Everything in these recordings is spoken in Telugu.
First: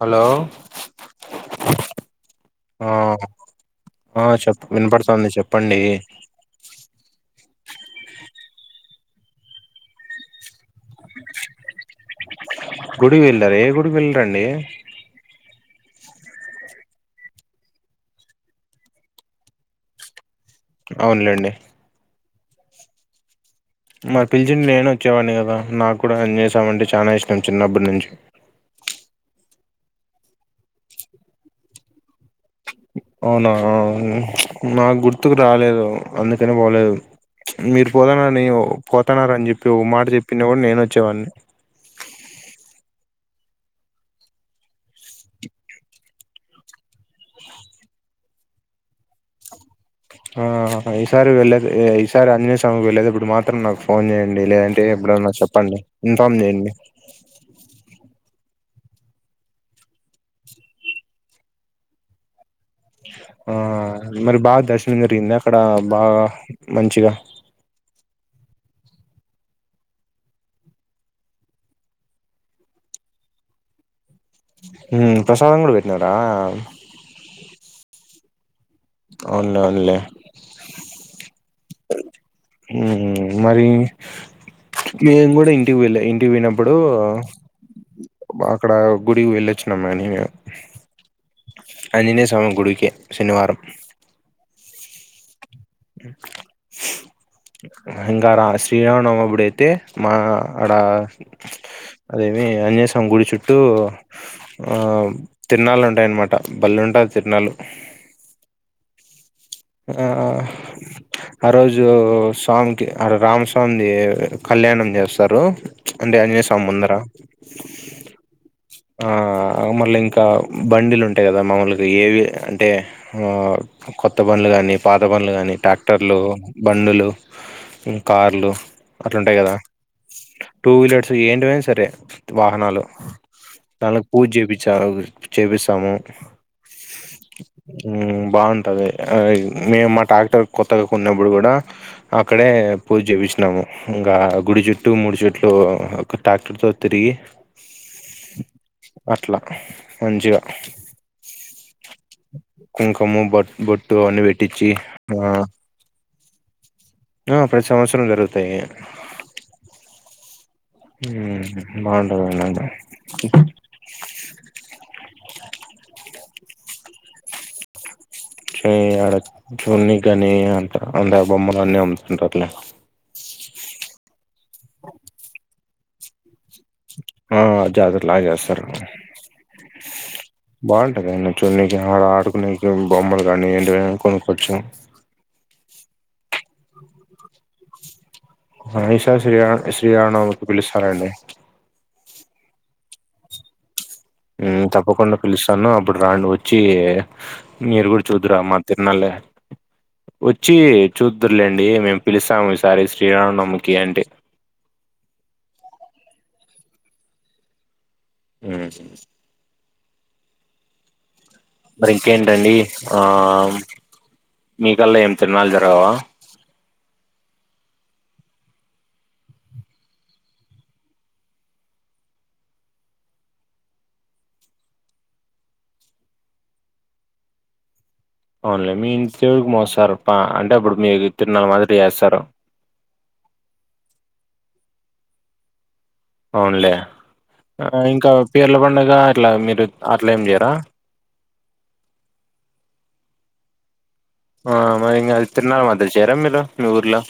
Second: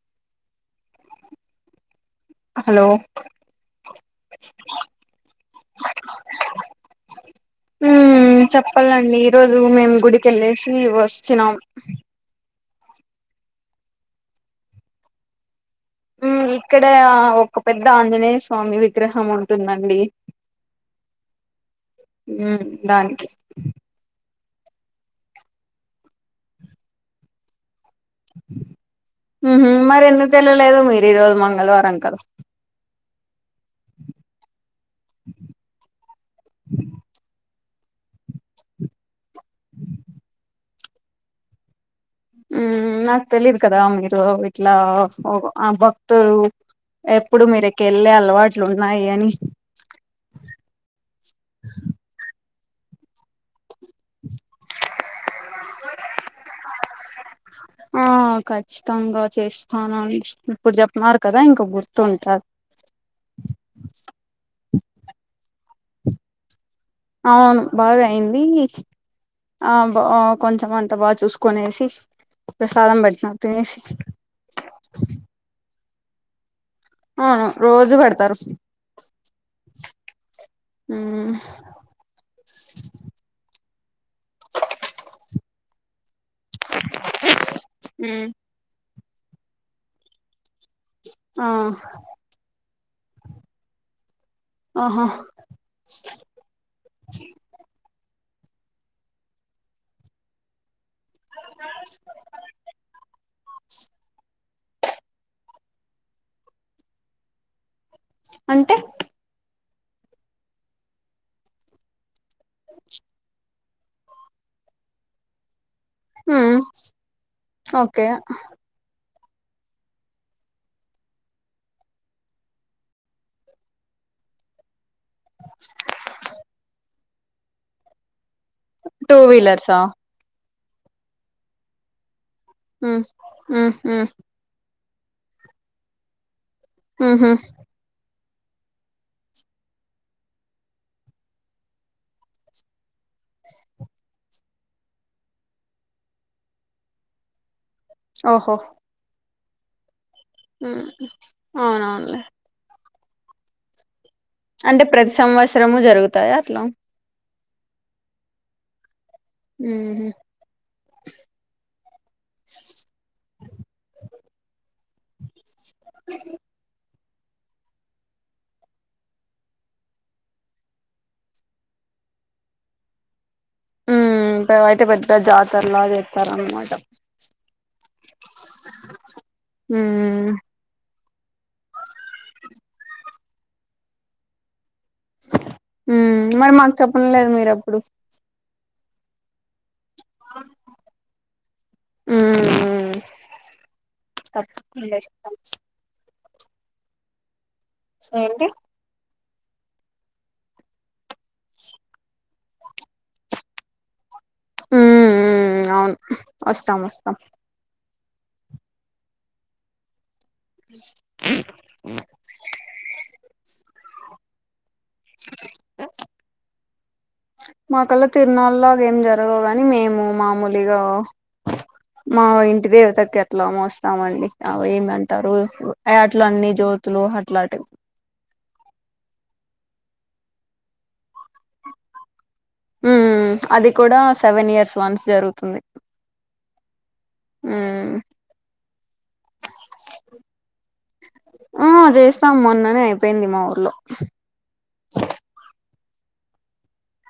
హలో హలో ఆ ఆ చెప్ వినపడతాంది చెప్పండీ చెప్పలండీ ఈరోజు మేము గుడికి ఎల్లేసి వొస్ చినం. గుడి వెళ్లర ఏ గుడి వెల్ర్ అండీ. వు ఇక్కడ ఒక పెద్ద ఆంజనేయ స్వామి విగ్రహం ఉంటుంది అండీ. అవునులేండి. ఉ దానికి. మరి పిలిచిన్ నేను వొచ్చేవాడ్ని గదా, నాకు కూడా ఆంజనేయ సామీ అంటే చానా ఇష్టం, చిన్నప్పటి నుంచి. ఉహు మరి ఎందుకు తెల్వలేదు మీరు ఈ రోజు మంగళవారం కద. అవునా అవును ప్చ్ నాకు గుర్తుకు రాలేదు అందుకని పోలేదు. ప్చ్ మీరు పోతానని ఓ పోతనార అని చెప్పి ఓ మాట చెప్పిన గుడా నేను వొచ్చేవాడిని. మ్ నాకు తెలీదు కదా మీరు ఇట్లా ఆ ఆ భక్తులు. ఎప్పుడు మీరేకి వెళ్ళే అలవాట్లు ఉన్నాయి అని. ఆ ఈసారి వెళ్లేేది ఈసారి ఆంజనేయ స్వామి కి వెళ్లేేది ఎప్పుడు మాత్రం నాకు ఫోన్ చేయండి, లేదంటే ఎప్పుడన్నా చెప్. ప్పండి ఇన్ఫమ్ చేయండి. ఆ కచ్చితంగా చేస్తానని ఇప్పుడు చెప్నారు కదా ఇంక గుర్తుంటది. ఆ మరి బాగా దర్శనం జరిగింద అక్కడ బాగా మంచిగా. అవును బాగా అయింది ఆ బా కొంచెం అంత బాగా చూసుకొనేసి. ప్రసాదం పెట్నారు తినేసి. ఉ ప్రసాదం గుడా బెట్నారా. అవును రోజు పెడ్తరు. అవునులే అవునులే. ఉ. పహు మరి. నేను గుడా ఇంటికి వెళ్లే ఇంటికి పోయినప్పుడు. ఉ. అక్కడ గుడికి వెళ్ళొచ్చినమ్ మని [unintelligible] ఆ ఆంజనేయ స్వామి గుడికి. శనివారం. ఆహా. ఇంకా రా శ్రీరామనవమి అప్పుడు అయితే మా అడ. అదేమీ ఆంజనేయ స్వామి గుడి చుట్టు. ఆ తిరన్నాలు ఉంటాయనమాట బల్లే ఉంటాది తిరన్నాలు. అంటె. ఆ ఆ అరోజు స్వామికి రామ్స్. కొంది కళ్యాణం చేస్తారు. అంటె ఆంజనేయ మ్మ్ స్వామి ముందర. ఓకే ఆ మళ్ళి ఇంక బండిలు ఉంటయ్ గదా మాములుగ ఏవి అంటే. ఆ కొత్. బండ్లు గానీ పాత బండ్లు డానీ ట్రాక్టర్లు బండులు కార్లు. టూ గట్లుంటయి గదా వీలర్సా టూ వీలర్స్ ఏంటివైన సరే. వాహనాలు మ్మ్ మ్మ్ దాన్లకి మ్మ్ పూజ చేపిచారు చేపిస్తాము. ఊహు. బావుంటది మేము మా ట్రాక్టర్ కొత్తగ కొన్నప్పుడు కూడ. అక్కడే పూజ చేపిచినాము ఇంగా గుడి చుట్టూ మూడు చుట్లు. ట్రాక్టర్తో తిరిగి. ఓహొ. అట్ల మంచిగా ఉమ్ అవునవునులే కుంకము బొట్ బొట్టు అని వె అంటే ప్రతి సంవత్సరమూ జరుగుతాయా అట్లా ఆ ప్రతి సంవత్సరం జరుగుతాయి ఊహూ ఊహూ బావుంటది అనమాట చుమ్ ఆడ చూన్నీ కనీ అంతా అందా బొమ్మలు అన్నీ అమ్ముతుంటారులే ఇంకా అయితే పెద్ద జాతరలా చేత్తారు అనమాట ఆ జాతర లాగా చేస్తారు మ్మ్ బావుంటాదైనా చూడనీకి ఆడ ఆడుకునేకి బొమ్మలు కానీ ఏంటివైనా కొనుక్కొచ్చు ఉమ్ మరి మాకు చెప్పనే లేదు మీరు అప్పుడు హా ఈసారి శ్రీరామ్ శ్రీరామనవమికి పిలుస్తారండి ఊ ఊమ్ తప్పకుండా పిలుస్తాను అప్పుడు రాండి వచ్చి మీరు గూడ చూద్దురు ఆ ఏంటి అమ్మన్ తిరునాల్లే వచ్చి చూద్దురులేండి మేము పిలుస్తాము ఈసారి శ్రీరామనవమికి అంటి ఊ ఊ అవును వస్తాం వస్తాం ఊ ఊ మరి ఇంకేంటండి ఆ మీకల్ల ఏం తిరనాలు జరగవా మాకల్ల తిరునాళ్ళు లాగా ఏం జరగవు గానీ మేము మామూలు ఇగ మా ఇంటి దేవతకి అట్లా మోస్తామండి అవి ఏమంటరు అ అట్ల అన్నీ జోతులు అట్లాటివ్ అవున్లే మీ ఇంటి దేవుడికి మోస్తారు ప అంటే అప్పుడు మీకు తిరున్నాల మాదిరి చేస్తారు ఊ ఊ అది కూడా సెవెన్ ఇయర్స్ వన్స్ జరుగుతుంది అవునులే ఉమ్ ఇంకా పీర్ల పండగ అట్ల మీరు అట్లేం జేయరా ఆ జేస్తాం మొన్ననే అయిపోయింది మా ఊర్లో ఆ మరి ఇంగ ఆది తిరునాళ్ళమాదిరి చెయ్యరా మీలు మీ ఊర్లో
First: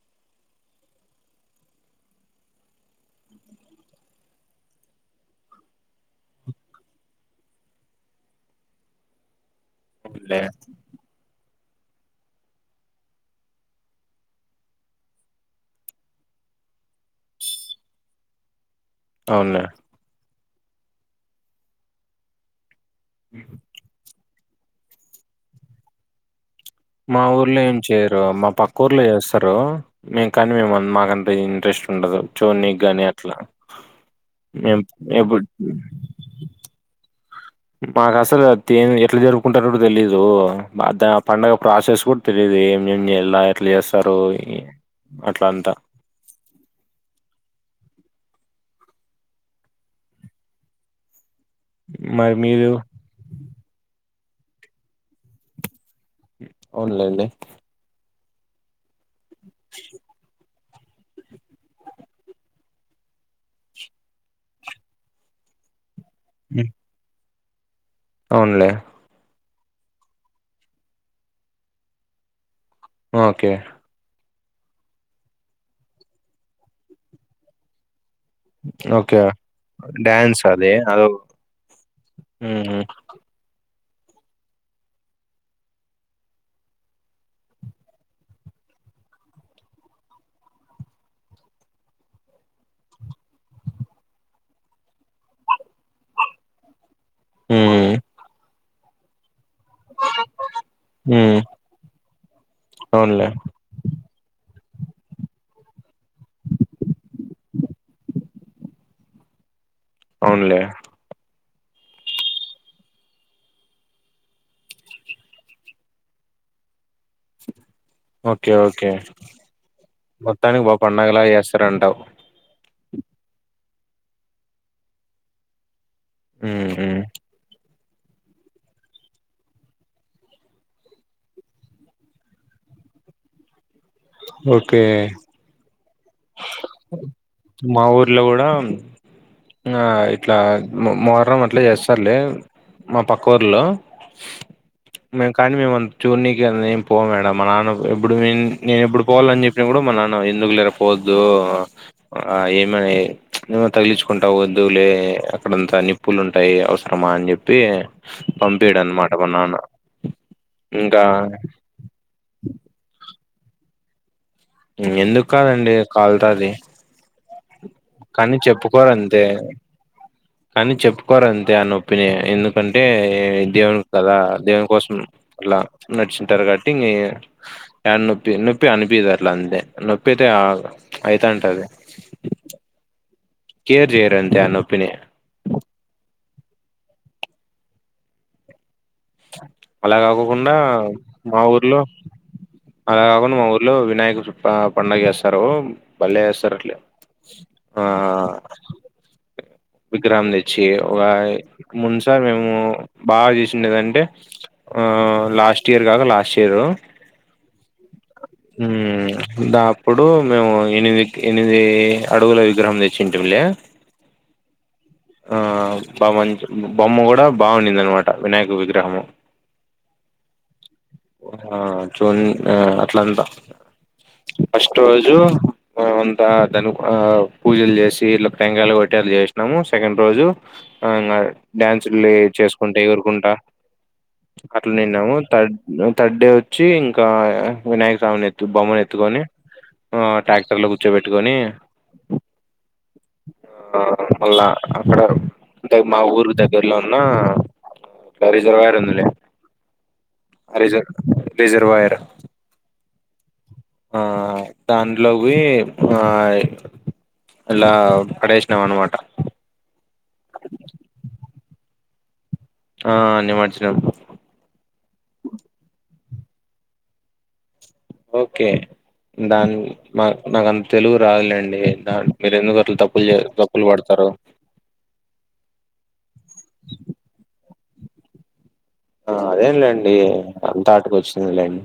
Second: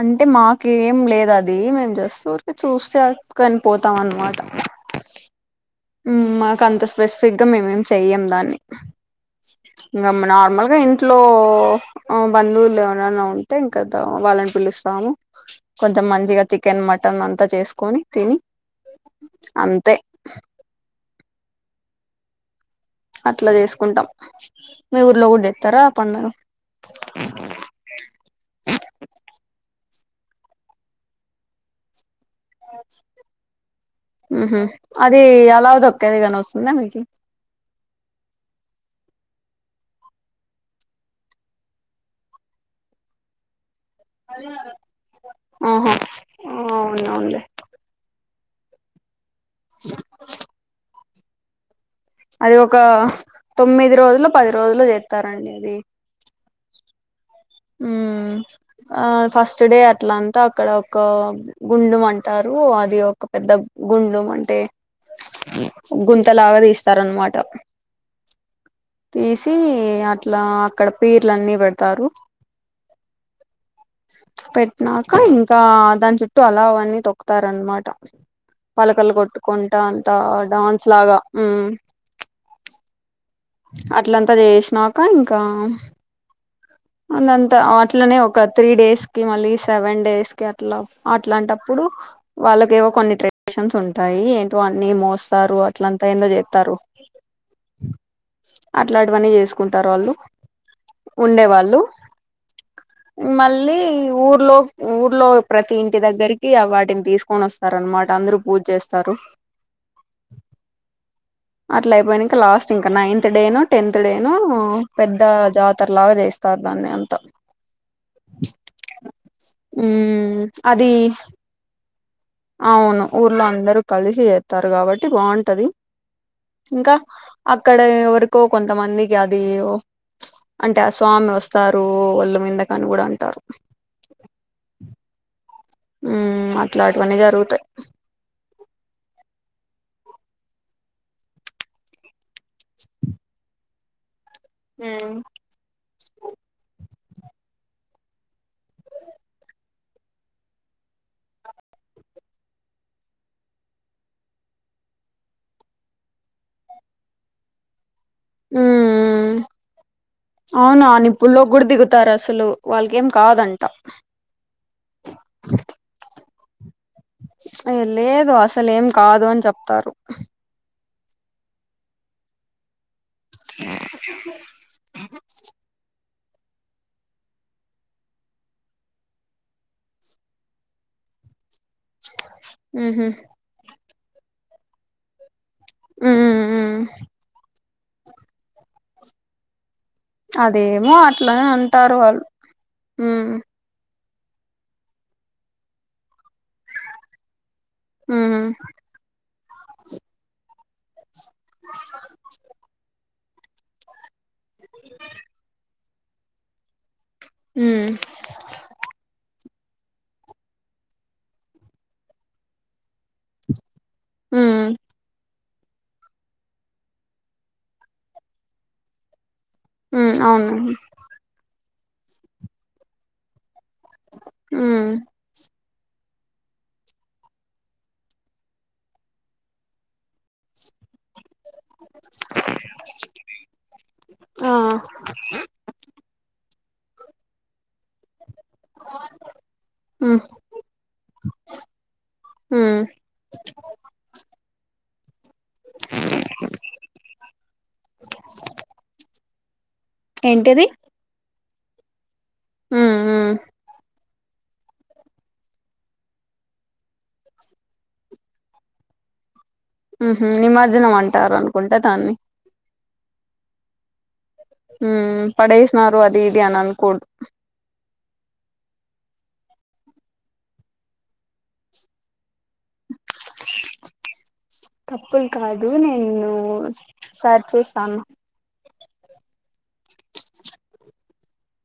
అంటే మాకేం లేదు అది మేం జస్ట్ ఉరికే చూసేక్ అ కని పోతాం అనమాట ఉమ్ మాకు అంత స్పెసిఫిక్ గా మేమేం చెయ్యం దాన్ని ఇంగ మ్ అవునులే నార్మల్గా ఇం ట్లో అ బంధువులు ఎవరన్నా ఉంటే ఇంక దా వాళ్ళని పిలుస్తాము కొంచెం మంచిగా చికెన్ మటన్ అంతా చేసుకొని తిని అవునులే అంతే అట్ల చేసుకుంటాం మీ ఊర్లో కూడా జేత్తరా ఆ పండుగ మా ఊర్లో ఏం చెయ్యరు మా పక్క ఊర్లో చేస్తారు మేం కానీ మేమన్ మాకంత ఇంట్రెస్ట్ ఉండదు చూడనీకి గానీ అట్లా ఉహు మేం ఎబుడ్ ఉందా మీకి మాకు అసలు తి ఎట్లా జరుపుకుంటారో కూడా తెలీదు మా దా పండగ ప్రసెస్ గూ తెలీదు ఏం ఏం జెయ్యలా ఎట్లా చేస్తారు అట్ల అంతా ఆహా అవునవునులే మరి అది మీరు ఒక తొమ్మిది రోజులో పది రోజులో జేత్తారండి అది అవునులేండి ఉమ్ ఆ ఫస్ట్డే అట్ల అంత అక్కడ ఒక గుండం అంటారు అది ఒక పెద్ద గుండం అంటే గుంతలాగ తీస్తారన్మాట ఉన్లే తీసీ అట్లా అక్కడ పీర్లన్నీ పెడ్తారు ఓకే పెట్నాక ఇంకా దాని చుట్టూ అలావ్ అని తొక్కుతారన్మాట పలకల్ ఓకే కొట్టుకుంట అంత డాన్స్ లాగా ఉమ్ ఊమ్ అట్లంత చేశినాక ఇంకా అందంత అట్లనే ఒక త్రీ డేస్కి మళ్ళీ సెవెన్ డేస్కి అట్ల అట్లాంటప్పుడు వాళ్ళకేవో కొన్ని ట్రెడిషన్స్ ఉంటాయి ఏంటో అన్ని మోస్తారు అట్లంతా ఏందో చేత్తారు ఊమ్ అట్లాంటివన్నీ చేస్ కుంటారు వాళ్ళు ఉమ్. ఉండే వాళ్ళు అవునులే మళ్ళీ ఊర్లో ఊర్లో ప్రతి ఇంటి దగ్గరికి వాటిని తీస్కోని వస్తారన్మాట అందరూ పూజ చేస్తారు అవున్లే అట్లైపోయినంక లాస్ట్ ఇంక నైన్త్ డేనొ టెనో పెద్ద జాతర లాగా జేస్తారు దాన్ని అం ఓకే ఓకే ఉమ్ మొత్తానికి బాగా అది పండగలాగా చేస్తరంటవ్ అవును ఊర్లో అందరూ కలిసి చెత్తారు కాబట్టి బాగుంటది ఉమ్, ఇంకా ఉమ్. అక్కడ ఎవర్కో కొంతమందికి అది అంటే ఆ స్వామోస్తారు ఒళ్ళు మిందకని కూడ అంటారు ఓకే ఉమ్ అట్లాంటివన్నీ జరుగుతాయి ఇళ్ల కూడా ఇంగా ఇట్లా మో మొహర్రం అట్ల చేస్తారులే మా పక్కఊర్లో మేం కానీ మేమ చూన్నీకే మేం పోవడం మా నాన్న ఎప్పుడు ఏం నేనెప్పుడు పోవాలని చెప్పిన కూడ మా నాన్న ఎందుకు లేర పోవద్దు ఆ ఏమని తగిలిచ్చుకుంటవ్ ఎందుకులే పోవద్దులే అక్కడంతా అన్ని పుల్లుంటయి అవసరమా అని చెప్పి పంపియడన్మాట మా మ్మ్ నాన్న అవును ఆ ఇంకా నిప్పుల్లో [unintelligible] అసలు వాళ్ళకేం కాదంట ఎందుకు కాదండి కాల్తది ఏ లేదు అసలేం చెప్పుకోరు అంతే కాదు అని చెప్తారు కానీ చెప్పుకోరంతే ఆ నొప్పిని ఎందుకంటే దేవునికి కదా దేవుని కోసం అట్లా నడుచుంటారు కాబట్టి ఆ నొప్పి నొప్పి అనిపియదట్ల అంతే నొప్పైతే అయితాంటది ఉంహుం కేర్ చేయరండి ఆ నోప్పినీ ఉం ఉం ఉం ఉం అలా కాకుండా అదేమో మా అట్లనే ఊర్లో అంటారు వాళ్ళు అలా మ్మ్ కాకుండా మా ఊ ర్లో వినాయకు పండగ చేస్తారు బలె చేసారట్లే ఆ మ్మ్ విగ్రహం తెచ్చి ఒక ముందుసారి మేము బాగా జేసుండేదంటే ఆ లాస్ట్ ఇయర్ గాకా లాస్ట్ ఇయరు హుహ్ ఉమ్ దా అప్పుడు మేము ఎనిమిది ఎనిమిది అడుగుల విగ్రహం తెచ్చింటింళ్ళే ఉమ్ ఆ బవం బొమ్మ కూడా బాగుండింది అన్మాట వినాయకుని విగ్రహము ఉ ఔను ఆ జూన్ అ అట్లంటా ఫస్ట్ మ్మ్ రోజు ఆ అంతా దాని ఆ పూజలు చేసి ఇట్లా టంగాయలు కొట్టి అలా చేస్నాము సెకండ్ రోజు ఆ నా డ్యాన్సుల్లే చేస్కుంటే ఎగురుకుంటా ఆ అట్లా నిన్నాము థడ్ థర్డ్ డే ఒచ్చి ఇంకా వినాయక స్వామిని తు బొమ్మ నీ ఎత్తుకొని ఆ మ్మ్ ట్రాక్టర్ లో కూర్చో బెట్టుకొని మ్మ్ ఆ మళ్ళా అక్కడ ఇంక మా ఊరు దగ్గర్లో ఉన్న రిజర్వాయర్ ఉందిలే ఆ ఏంటిది రిజర్ రిజర్వాయర్ ఉ ఉ హా దాంట్లోక్వోయ్ ఆ ఇల్లా పడేస్నా అనమాట ఉహు నిమజ్జనం అంటారు అనుకుంట దాన్ని ఆ నిమర్జనం హు పడేస్నారు అదీదిఅని అన్కూడ్దూ ఓకే దాన్ని న నాకంత తెలుగు రాదులేండి దా మీరెందుకట్లా తప్పులు చే తప్పులు పడ్తారూ తప్పులు కాదు నేను సరిచేసాను ఆ అదేలేండి అంతా ఆటకొచ్చిందిలేండి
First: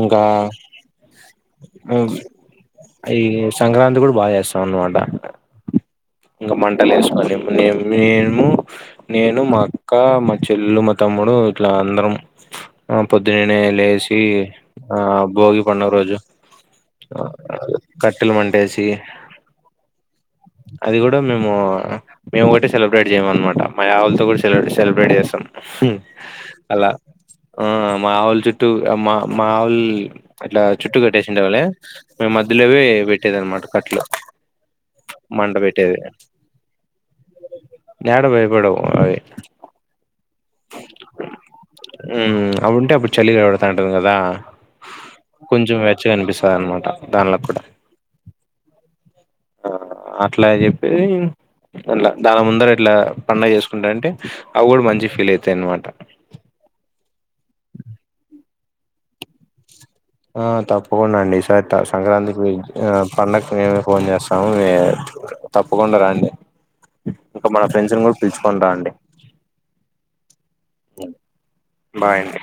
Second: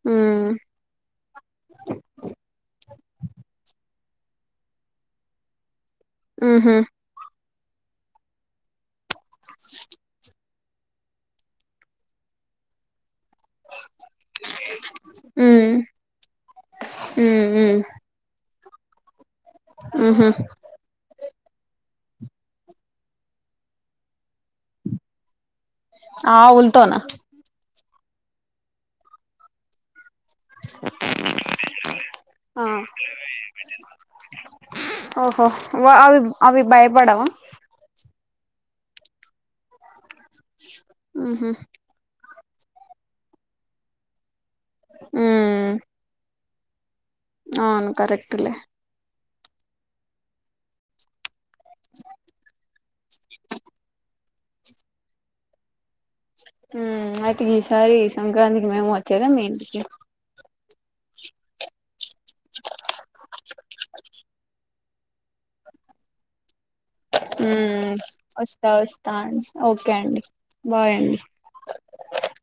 ఇంకా ఉమ్ ఉ అ ఈ సంక్రాంతి కూడా బాగా చేస్తాం అన్నమాట ఇంగ ఉహు మంటలేస్కోని మే మేము నేను మా అక్క మా చెల్లు మా తమ్ముడు ఇట్లా అందరం ఆ పొద్దుననే లేసి ఆ భోగి పండుగ రోజు ఉ ఉ కట్టెలు మంటేసి ఉహు అది కూడా మేము మేము ఒకటి సెలబ్రేట్ చేయము అన్మాట మా యావుల్తో కూడా సెలబ్రేట్ చేస్తాం హు అలా ఆవులతోనా ఆ మావోలు చుట్టూ మా మావుల్ ఇట్లా చుట్టు కట్టేసుండాంలే మధ్యలోవి పెట్టేది అనమాట కట్లు ఓహో మంట వా పెట్టేది అవి అవి భయపడవా యాడ భయపడవు అవీ ఉహు ఉ అవుంటే అప్పుడు చలిగా వెడ్తాంటది కదా కొంచం వెచ్చ అనిపిస స అన్మాట ఔను కరెక్టే లే ఆ అట్లా చెప్పి అట్లా దాని ముందర ఇట్లా పండగ చేస్కుంటాంటే అవి గూడా మంచి ఫీలైతదన్మాట హు అయితే గీసారి ఈ సంక్రాంతికి మేము వచ్చేదా మీ ఇంటికి ఆ తప్పకుండా అండి ఈ సారి సంక్రాంతికి పోయి పండగ నేనే ఫోన్ చేస్తాను మీరు తప్పకుండా రండి ఇంకా మన ఉమ్ ఫ్రెండ్స్ని కూడా పిలుచుకొని వస్తా రండి వస్తా అండి ఓకే అండి బాయ్ అండి బాయ్ అండి